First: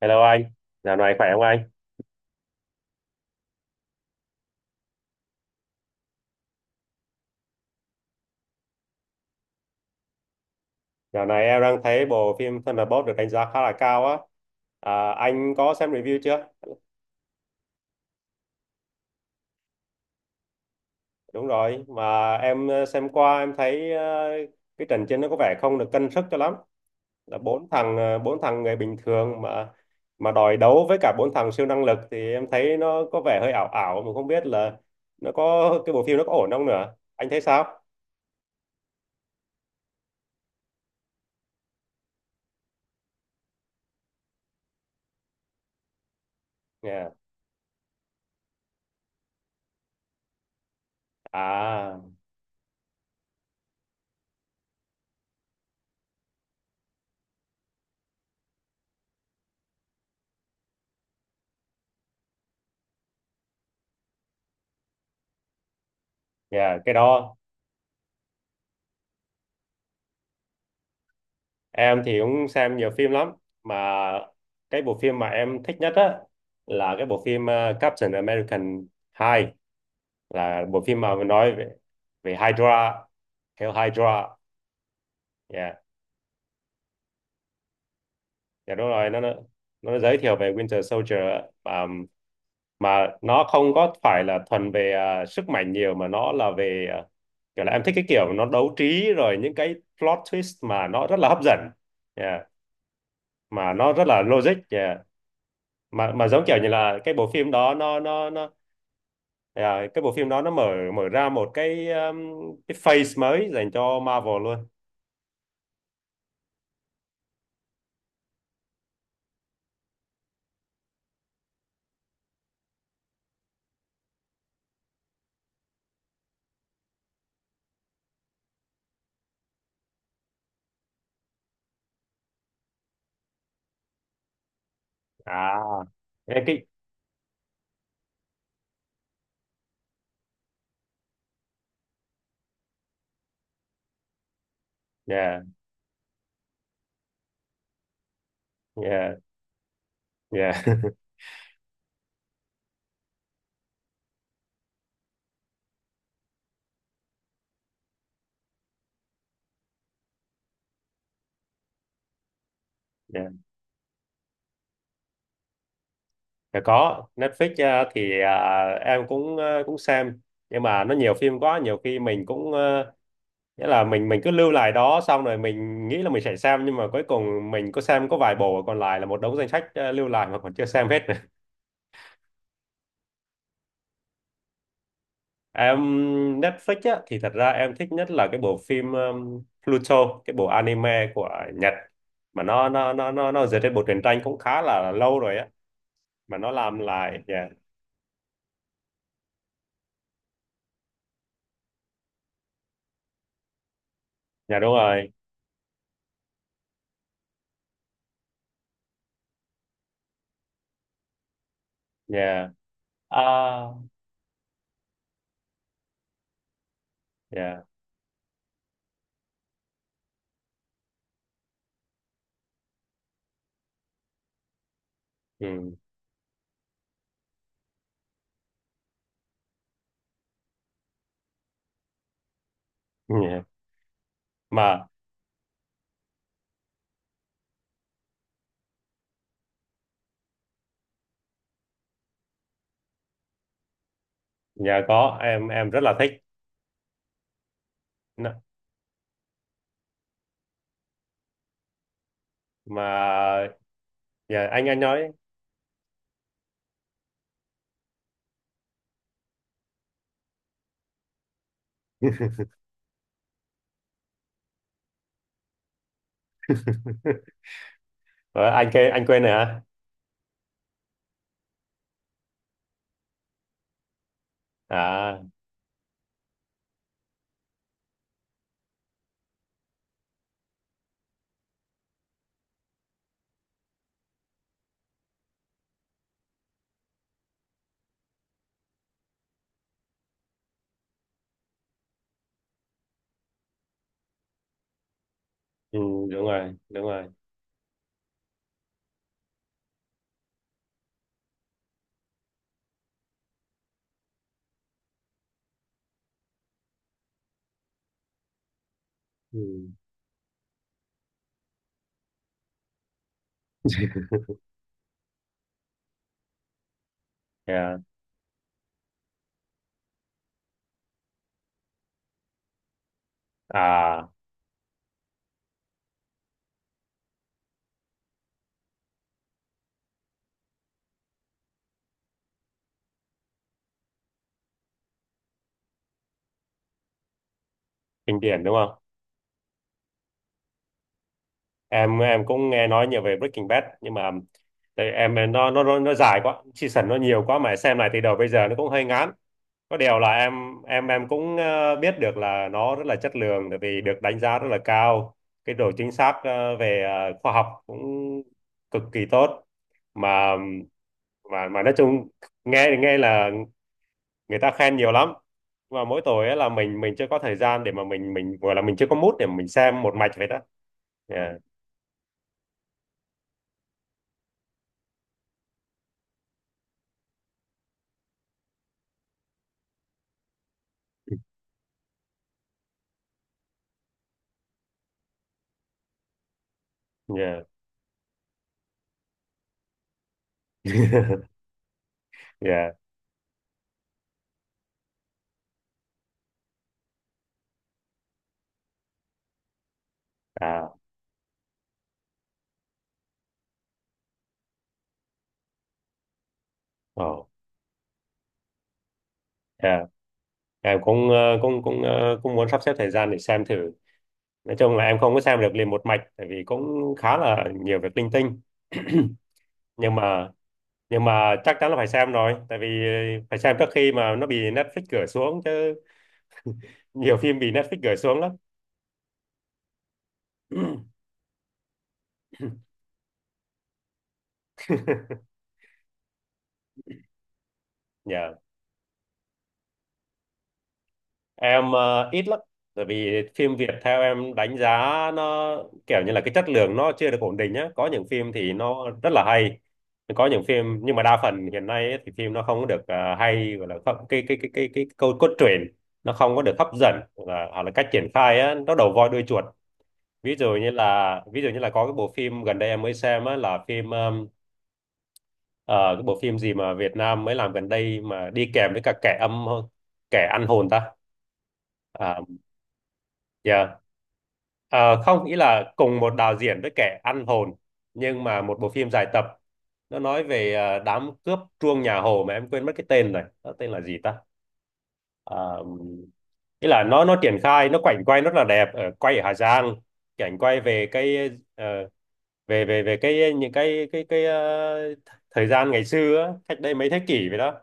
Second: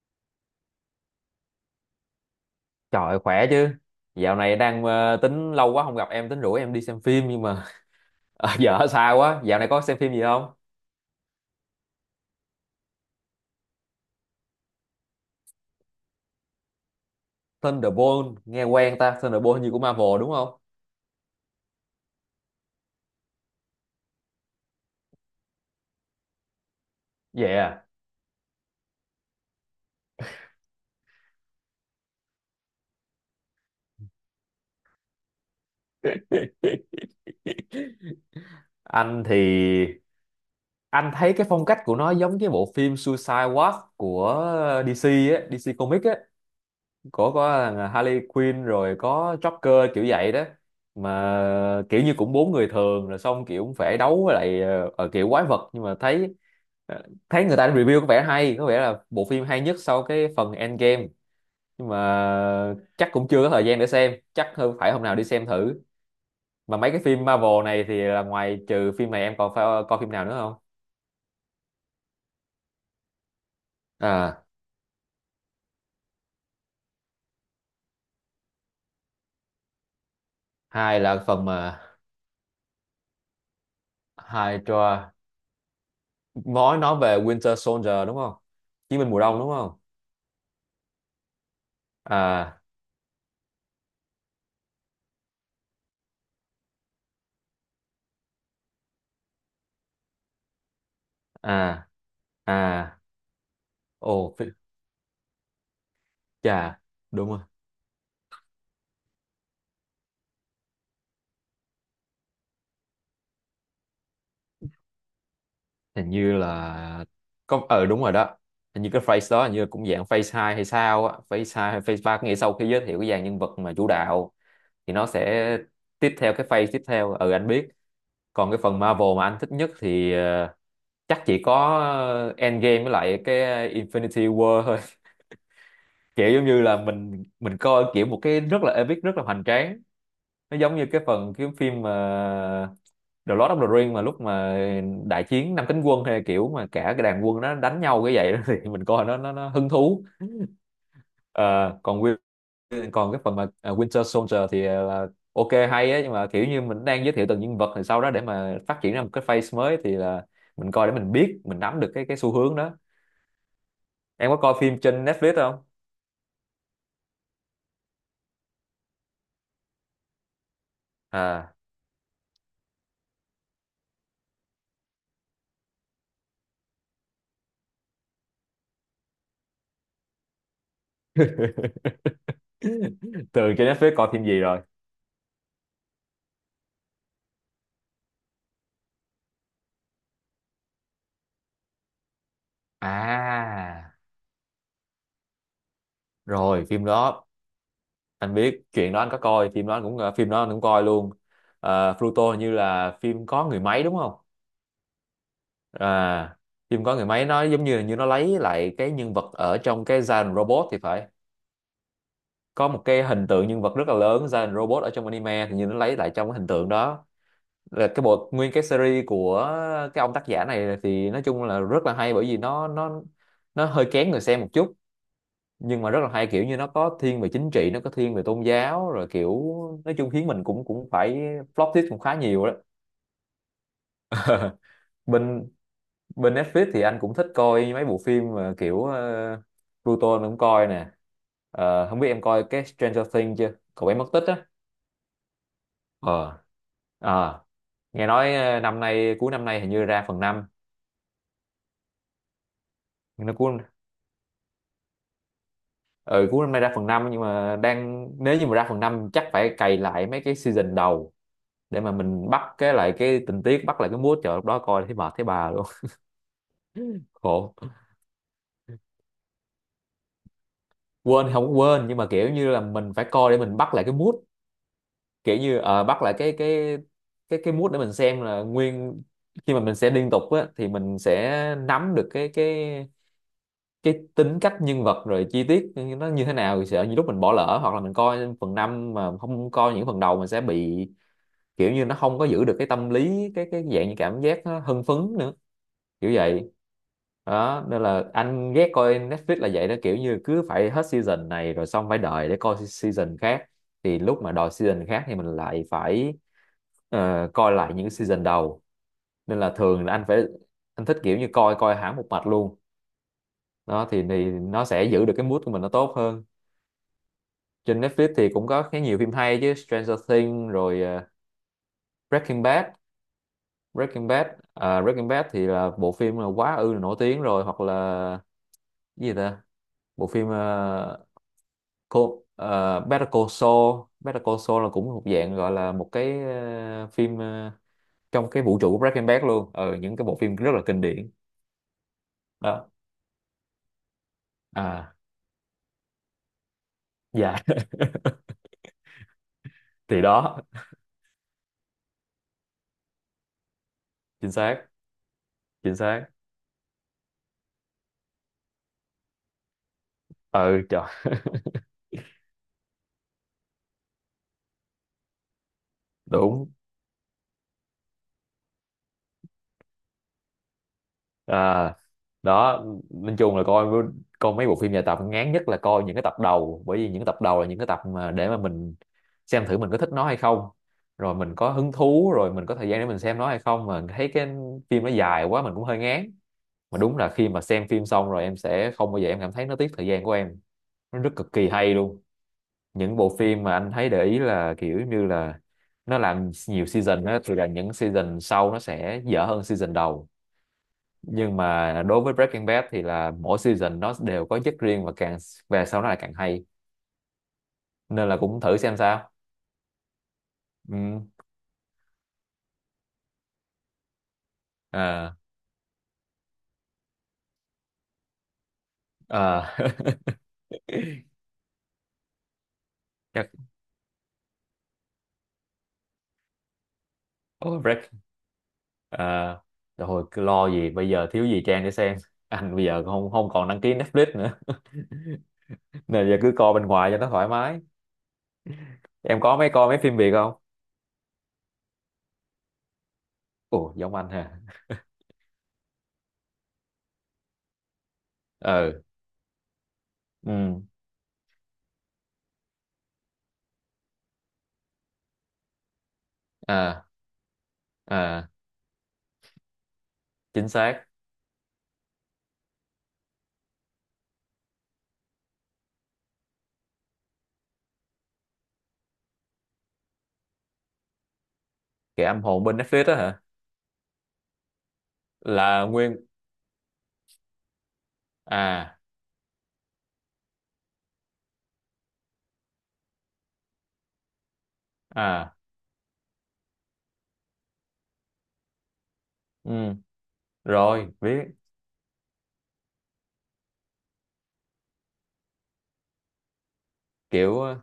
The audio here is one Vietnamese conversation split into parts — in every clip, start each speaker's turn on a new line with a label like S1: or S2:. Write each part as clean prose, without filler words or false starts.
S1: Hello anh, dạo này khỏe không anh?
S2: Trời khỏe chứ. Dạo này đang tính lâu quá không gặp em tính rủ em đi xem phim nhưng mà giờ ở xa quá. Dạo này có xem phim gì không?
S1: Dạo này em đang thấy bộ phim Thunderbolt được đánh giá khá là cao á. À, anh có xem review chưa?
S2: Thunderbolt nghe quen ta, Thunderbolt như của Marvel đúng không?
S1: Đúng rồi, mà em xem qua em thấy cái trận chiến nó có vẻ không được cân sức cho lắm. Là bốn
S2: Yeah.
S1: thằng bốn thằng người bình thường mà đòi đấu với cả bốn thằng siêu năng lực thì em thấy nó có vẻ hơi ảo ảo mà không biết là nó có cái bộ phim nó có ổn không nữa. Anh thấy sao?
S2: Anh thì anh thấy cái phong cách của nó giống cái bộ phim Suicide Squad của DC á, DC Comics á.
S1: Yeah.
S2: Có thằng Harley Quinn rồi có Joker kiểu vậy đó, mà
S1: À,
S2: kiểu như cũng bốn người thường rồi xong kiểu cũng phải đấu với lại kiểu quái vật, nhưng mà thấy ờ, thấy người ta review có vẻ hay, có vẻ là bộ phim hay nhất sau cái phần Endgame, nhưng mà chắc cũng chưa có thời gian để xem, chắc hơn phải hôm nào đi xem thử. Mà
S1: yeah,
S2: mấy
S1: cái
S2: cái phim
S1: đó
S2: Marvel này thì là ngoài trừ phim này em còn phải coi phim nào nữa không?
S1: em thì cũng xem nhiều phim lắm mà
S2: À,
S1: cái bộ phim mà em thích nhất á là cái bộ phim Captain American 2 là bộ phim
S2: hai
S1: mà
S2: là phần
S1: nói về
S2: mà
S1: về Hydra, Hell Hydra,
S2: Hydra,
S1: yeah.
S2: nói về Winter Soldier đúng không,
S1: Dạ đúng
S2: chiến
S1: rồi,
S2: binh mùa
S1: nó
S2: đông đúng không?
S1: nó giới thiệu về Winter Soldier á. mà
S2: À,
S1: mà nó không có phải là thuần về sức mạnh nhiều mà nó là về kiểu là em thích cái kiểu nó đấu trí rồi những cái plot twist mà nó rất là hấp dẫn,
S2: à,
S1: yeah.
S2: à,
S1: Mà nó rất là
S2: ồ,
S1: logic, yeah. Mà giống kiểu như
S2: chà,
S1: là cái
S2: đúng
S1: bộ
S2: rồi.
S1: phim đó nó à, cái bộ phim đó nó mở mở ra một cái phase mới dành cho Marvel luôn.
S2: Hình như là có đúng rồi đó. Hình như cái phrase đó hình như cũng dạng phase 2 hay sao á, phase 2 hay phase ba, có nghĩa sau khi giới thiệu cái dàn nhân vật mà chủ đạo thì nó sẽ tiếp theo cái phase tiếp theo, ừ anh biết. Còn cái phần Marvel mà anh thích nhất thì chắc chỉ có Endgame với lại cái Infinity War thôi.
S1: À,
S2: Kiểu
S1: cái
S2: giống như
S1: cái-
S2: là mình coi kiểu một cái rất là epic, rất là hoành tráng. Nó giống như cái phần cái phim mà The Lord of the Rings mà lúc mà đại
S1: yeah,
S2: chiến năm cánh quân, hay kiểu mà cả cái đàn quân nó đánh nhau cái vậy đó, thì mình coi
S1: yeah,
S2: nó hứng thú.
S1: yeah.
S2: Ờ, còn còn cái phần mà Winter Soldier thì là ok hay á, nhưng mà kiểu như mình đang giới thiệu từng nhân vật thì sau đó để mà phát triển ra một cái phase mới thì là mình coi để mình biết, mình nắm được cái xu hướng đó.
S1: Yeah.
S2: Em có coi phim trên Netflix không?
S1: Dạ, có Netflix. À, em cũng cũng xem nhưng mà nó nhiều phim
S2: À.
S1: quá, nhiều khi mình cũng nghĩa là mình cứ lưu lại đó xong rồi mình nghĩ là mình sẽ xem nhưng mà cuối cùng mình có xem có vài bộ, còn lại là một đống danh sách lưu lại mà còn chưa xem hết.
S2: Thường trên Netflix coi phim gì rồi?
S1: Em Netflix á, thì thật ra em thích nhất là cái bộ phim Pluto, cái bộ anime của Nhật mà nó dựa trên bộ
S2: À,
S1: truyện tranh cũng khá là lâu rồi á mà nó
S2: rồi
S1: làm
S2: phim
S1: lại,
S2: đó
S1: yeah.
S2: anh biết chuyện đó, anh có coi phim đó, anh cũng phim đó anh cũng coi luôn. Pluto hình như là phim có người máy đúng không?
S1: Dạ đúng rồi.
S2: À, phim có người máy nó giống như là như nó lấy lại cái nhân vật ở trong cái Giant Robot thì phải.
S1: Yeah.
S2: Có một cái hình tượng nhân
S1: À,
S2: vật rất là lớn, Giant Robot ở trong anime thì như nó lấy lại trong cái hình tượng đó.
S1: yeah.
S2: Là cái bộ nguyên cái series của cái ông tác giả này thì nói chung là rất là hay, bởi vì nó hơi kén người xem một chút,
S1: Ừ.
S2: nhưng mà rất là hay. Kiểu như nó có thiên về chính trị, nó có thiên về tôn giáo, rồi kiểu nói chung khiến mình cũng cũng phải flop tip cũng khá nhiều đó.
S1: Yeah. Mà
S2: Bên bên Netflix thì anh cũng thích coi mấy bộ phim mà kiểu Pluto anh cũng coi nè. Không biết em coi cái Stranger Things chưa, cậu bé mất tích á?
S1: dạ có, em rất là thích.
S2: ờ à, nghe nói
S1: Nó-
S2: năm nay cuối năm nay hình như ra phần năm.
S1: Mà
S2: nó cuối
S1: dạ anh nói.
S2: ừ, Cuối năm nay ra phần năm, nhưng mà đang nếu như mà ra phần 5 chắc phải cày lại mấy cái season đầu để mà mình bắt cái lại cái tình tiết, bắt lại cái mood, trời lúc đó coi thấy mệt thấy bà luôn. Khổ,
S1: Ờ, anh quên rồi hả?
S2: quên thì không quên, nhưng mà kiểu như là mình phải coi để mình bắt lại cái mood.
S1: À,
S2: Kiểu như bắt lại cái mood để mình xem là nguyên, khi mà mình sẽ liên tục á thì mình sẽ nắm được cái tính cách nhân vật rồi chi tiết nó như thế nào. Thì sợ như lúc mình bỏ lỡ hoặc là mình coi phần 5 mà không coi những phần đầu mình sẽ bị kiểu như nó không có giữ được cái tâm lý, cái dạng như cảm giác nó hưng phấn nữa,
S1: ừ,
S2: kiểu
S1: đúng
S2: vậy
S1: rồi, đúng rồi.
S2: đó. Nên là anh ghét coi Netflix là vậy đó, kiểu như cứ phải hết season này rồi xong phải đợi để coi season khác, thì lúc mà đòi season khác thì mình lại phải coi lại những season đầu. Nên
S1: Ừ.
S2: là thường là anh thích kiểu như coi coi hẳn một mạch luôn. Đó thì, nó sẽ giữ được cái mood của mình nó tốt hơn.
S1: Yeah.
S2: Trên Netflix thì cũng có khá nhiều phim hay chứ, Stranger Things rồi Breaking Bad, Breaking
S1: À,
S2: Bad Breaking Bad thì là bộ phim là quá ư là nổi tiếng rồi, hoặc là cái gì ta, bộ phim cô Better Call Saul, là cũng một dạng gọi là một cái phim
S1: kinh
S2: trong cái
S1: điển đúng
S2: vũ trụ
S1: không?
S2: của Breaking Bad luôn. Ờ những cái bộ phim rất là kinh điển,
S1: Em cũng nghe
S2: đó.
S1: nói nhiều về Breaking Bad nhưng mà tại
S2: À,
S1: em nó dài quá, season nó nhiều
S2: dạ.
S1: quá mà xem lại từ đầu bây giờ nó cũng hơi ngán. Có điều
S2: Thì
S1: là
S2: đó,
S1: em cũng biết được là nó rất là chất lượng tại vì được đánh
S2: chính
S1: giá rất là
S2: xác,
S1: cao, cái độ
S2: chính
S1: chính
S2: xác,
S1: xác về khoa học cũng cực kỳ tốt. mà
S2: ừ trời,
S1: mà mà nói chung, nghe thì nghe là người ta khen nhiều lắm, mà mỗi tội ấy
S2: đúng,
S1: là mình chưa có thời gian để mà mình gọi là mình chưa có mood để mình xem một mạch vậy đó. Yeah,
S2: à, đó. Nói chung là coi coi mấy bộ phim dài tập ngán nhất là coi những cái tập đầu, bởi vì những tập đầu là những cái tập mà để mà mình xem thử mình có thích nó hay không, rồi mình có hứng thú, rồi mình có thời gian để mình xem nó hay không. Mà thấy cái phim nó dài quá mình cũng hơi ngán. Mà đúng là khi
S1: yeah.
S2: mà xem phim xong rồi em sẽ không bao giờ em cảm thấy nó tiếc thời gian của em, nó rất cực kỳ hay luôn.
S1: Yeah.
S2: Những bộ phim mà anh thấy để ý là kiểu như là nó làm nhiều season á, thì là những season sau nó sẽ dở hơn season đầu,
S1: À,
S2: nhưng mà đối với Breaking Bad thì là mỗi season nó đều có chất riêng và càng về sau nó lại càng hay,
S1: ồ,
S2: nên là cũng thử xem sao.
S1: à, em
S2: Ừ.
S1: cũng cũng cũng cũng muốn sắp xếp thời gian để xem thử. Nói chung là em không
S2: À,
S1: có xem được liền một mạch, tại vì cũng khá là nhiều việc linh tinh.
S2: à.
S1: Nhưng mà nhưng mà chắc chắn là phải xem rồi, tại vì
S2: Chắc,
S1: phải xem trước khi mà nó bị Netflix gửi xuống chứ, nhiều phim bị
S2: ôi,
S1: Netflix gửi xuống lắm.
S2: à, rồi cứ lo gì bây giờ thiếu gì Trang để xem. Anh bây giờ không không còn đăng ký Netflix nữa. Nên giờ cứ coi bên ngoài cho nó thoải mái.
S1: Dạ.
S2: Em có mấy coi mấy phim Việt không?
S1: Em ít lắm, bởi vì phim Việt
S2: Ủa giống
S1: theo
S2: anh
S1: em
S2: hả?
S1: đánh giá nó kiểu như là cái chất lượng nó chưa được ổn định nhá, có những phim thì
S2: Ừ,
S1: nó rất là hay, có những
S2: ừ,
S1: phim nhưng mà đa phần hiện nay ấy, thì phim nó không có được hay gọi là không- cái câu cốt truyện nó không có được hấp
S2: à,
S1: dẫn, hoặc là cách triển
S2: à,
S1: khai á, nó đầu voi đuôi chuột. ví
S2: chính
S1: dụ như
S2: xác.
S1: là ví dụ như là có cái bộ phim gần đây em mới xem á, là phim ờ, cái bộ phim gì mà Việt Nam mới làm gần đây mà đi kèm với cả kẻ âm, kẻ ăn hồn ta.
S2: Kẻ
S1: À,
S2: âm hồn bên Netflix đó hả?
S1: yeah. Ờ, không nghĩ
S2: Là
S1: là
S2: nguyên,
S1: cùng một đạo diễn với kẻ ăn hồn, nhưng mà một bộ
S2: à,
S1: phim dài tập nó nói về đám cướp truông nhà Hồ mà em quên mất cái tên rồi, nó tên là gì ta.
S2: à,
S1: Ờ, ý là nó triển khai nó quảnh quay rất là đẹp, ở quay ở Hà Giang,
S2: ừ,
S1: cảnh quay
S2: rồi
S1: về
S2: biết.
S1: cái ờ, về về về cái những cái thời gian ngày xưa á, cách đây mấy thế kỷ vậy
S2: kiểu
S1: đó.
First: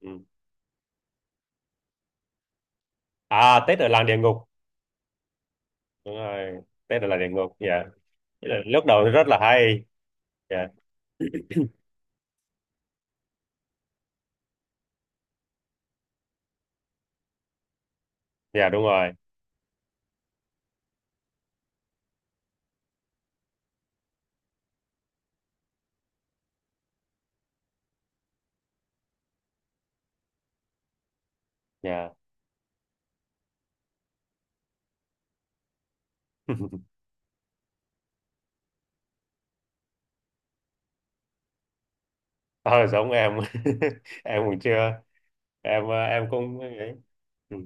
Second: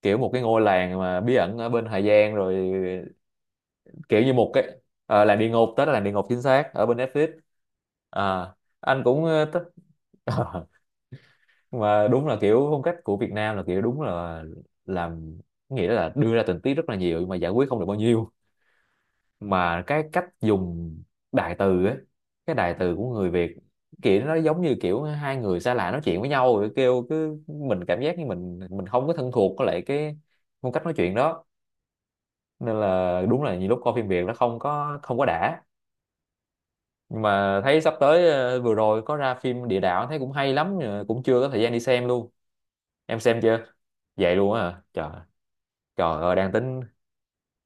S1: Ừ.
S2: kiểu một cái ngôi làng mà bí ẩn ở bên Hà Giang, rồi
S1: À, Tết ở làng địa
S2: kiểu như
S1: ngục.
S2: một cái làng địa ngục, tết là làng địa
S1: Đúng
S2: ngục, chính
S1: rồi,
S2: xác ở bên
S1: Tết ở làng
S2: Netflix.
S1: địa ngục, dạ.
S2: À,
S1: Nghĩa là lúc
S2: anh
S1: đầu nó
S2: cũng
S1: rất là
S2: thích.
S1: hay. Dạ.
S2: Mà đúng là kiểu phong cách của Việt Nam là kiểu đúng là làm, nghĩa là đưa ra tình tiết rất là nhiều nhưng mà giải quyết không được bao nhiêu.
S1: Dạ đúng rồi.
S2: Mà cái cách dùng đại từ ấy, cái đại từ của người Việt, kiểu nó giống như kiểu hai người xa lạ nói chuyện với nhau, rồi kêu cứ mình cảm giác như mình không có thân thuộc với lại cái phong cách nói chuyện đó.
S1: Dạ.
S2: Nên là đúng là nhiều lúc coi phim Việt nó không có đã. Nhưng mà thấy sắp tới vừa rồi có ra phim Địa Đạo thấy cũng hay lắm, nhưng mà cũng chưa có thời gian đi xem luôn.
S1: Ờ giống
S2: Em
S1: em.
S2: xem chưa? Vậy
S1: Em
S2: luôn
S1: cũng
S2: á hả?
S1: chưa,
S2: Trời,
S1: em
S2: trời
S1: em
S2: ơi, đang
S1: cũng
S2: tính
S1: ấy. Ừ.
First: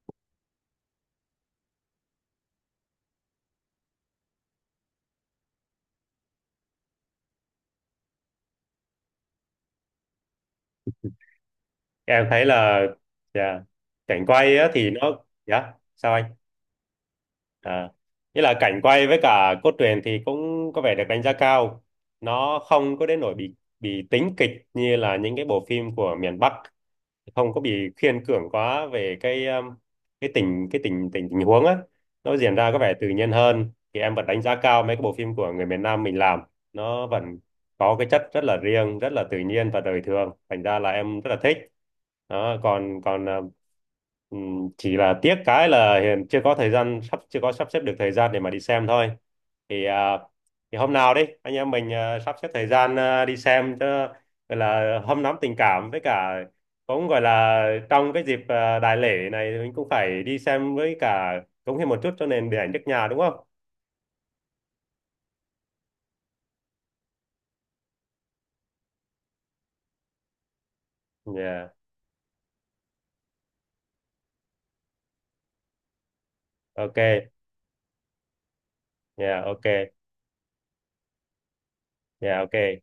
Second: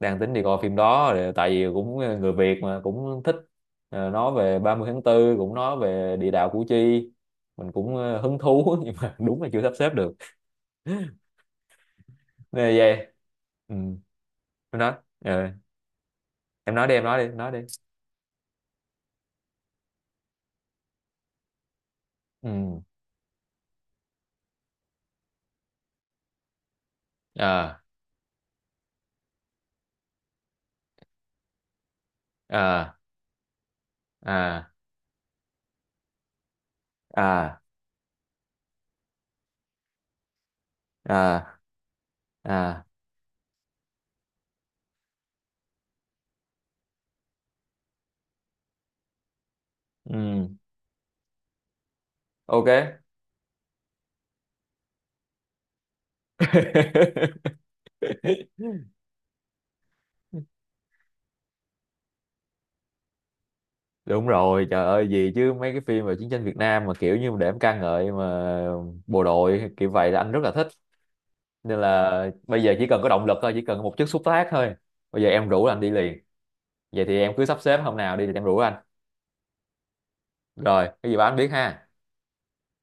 S2: đi coi phim đó. Ờ, tại vì cũng người Việt mà cũng thích nói về ba mươi tháng 4, cũng nói về Địa Đạo Củ Chi, mình cũng hứng thú, nhưng mà đúng là chưa sắp xếp được,
S1: Em thấy
S2: nên
S1: là
S2: vậy.
S1: dạ
S2: Ừ.
S1: cảnh quay á
S2: Em
S1: thì
S2: nói
S1: nó,
S2: ờ,
S1: dạ sao anh?
S2: em nói đi, em nói đi, em nói đi.
S1: À, nghĩa là cảnh quay với cả cốt truyện thì cũng có vẻ được đánh giá cao.
S2: Ừ,
S1: Nó không có đến nỗi bị tính kịch như là những cái bộ phim của miền Bắc, không có
S2: à,
S1: bị khiên cưỡng quá về cái tình tình tình huống á. Nó diễn ra có vẻ
S2: à,
S1: tự nhiên hơn. Thì em vẫn đánh giá
S2: à,
S1: cao mấy cái bộ phim của người miền Nam mình làm. Nó vẫn
S2: à,
S1: có cái chất rất là riêng, rất là tự nhiên và đời thường. Thành ra là em rất là thích.
S2: à,
S1: Đó,
S2: à,
S1: còn còn à, ừ, chỉ là tiếc cái là hiện chưa có thời gian sắp chưa có sắp xếp được thời gian để mà đi xem thôi, thì à,
S2: ừ,
S1: thì hôm nào đi anh em mình sắp xếp thời gian
S2: ok.
S1: đi xem cho, gọi là hâm nóng tình cảm với cả, cũng gọi là, trong cái dịp đại lễ này thì mình cũng phải đi xem với cả cống hiến một chút cho nền điện ảnh nước nhà đúng không?
S2: Đúng rồi, trời ơi, gì chứ mấy cái phim về chiến tranh Việt Nam mà kiểu như để em ca ngợi mà bộ đội kiểu vậy là anh rất là thích.
S1: Yeah.
S2: Nên là bây giờ chỉ cần có động lực thôi, chỉ cần một chút xúc tác thôi, bây giờ em rủ anh đi liền. Vậy thì
S1: Ok.
S2: em cứ sắp xếp hôm nào đi thì em rủ anh,
S1: Yeah, ok.
S2: rồi cái gì báo anh biết ha.
S1: Yeah, ok.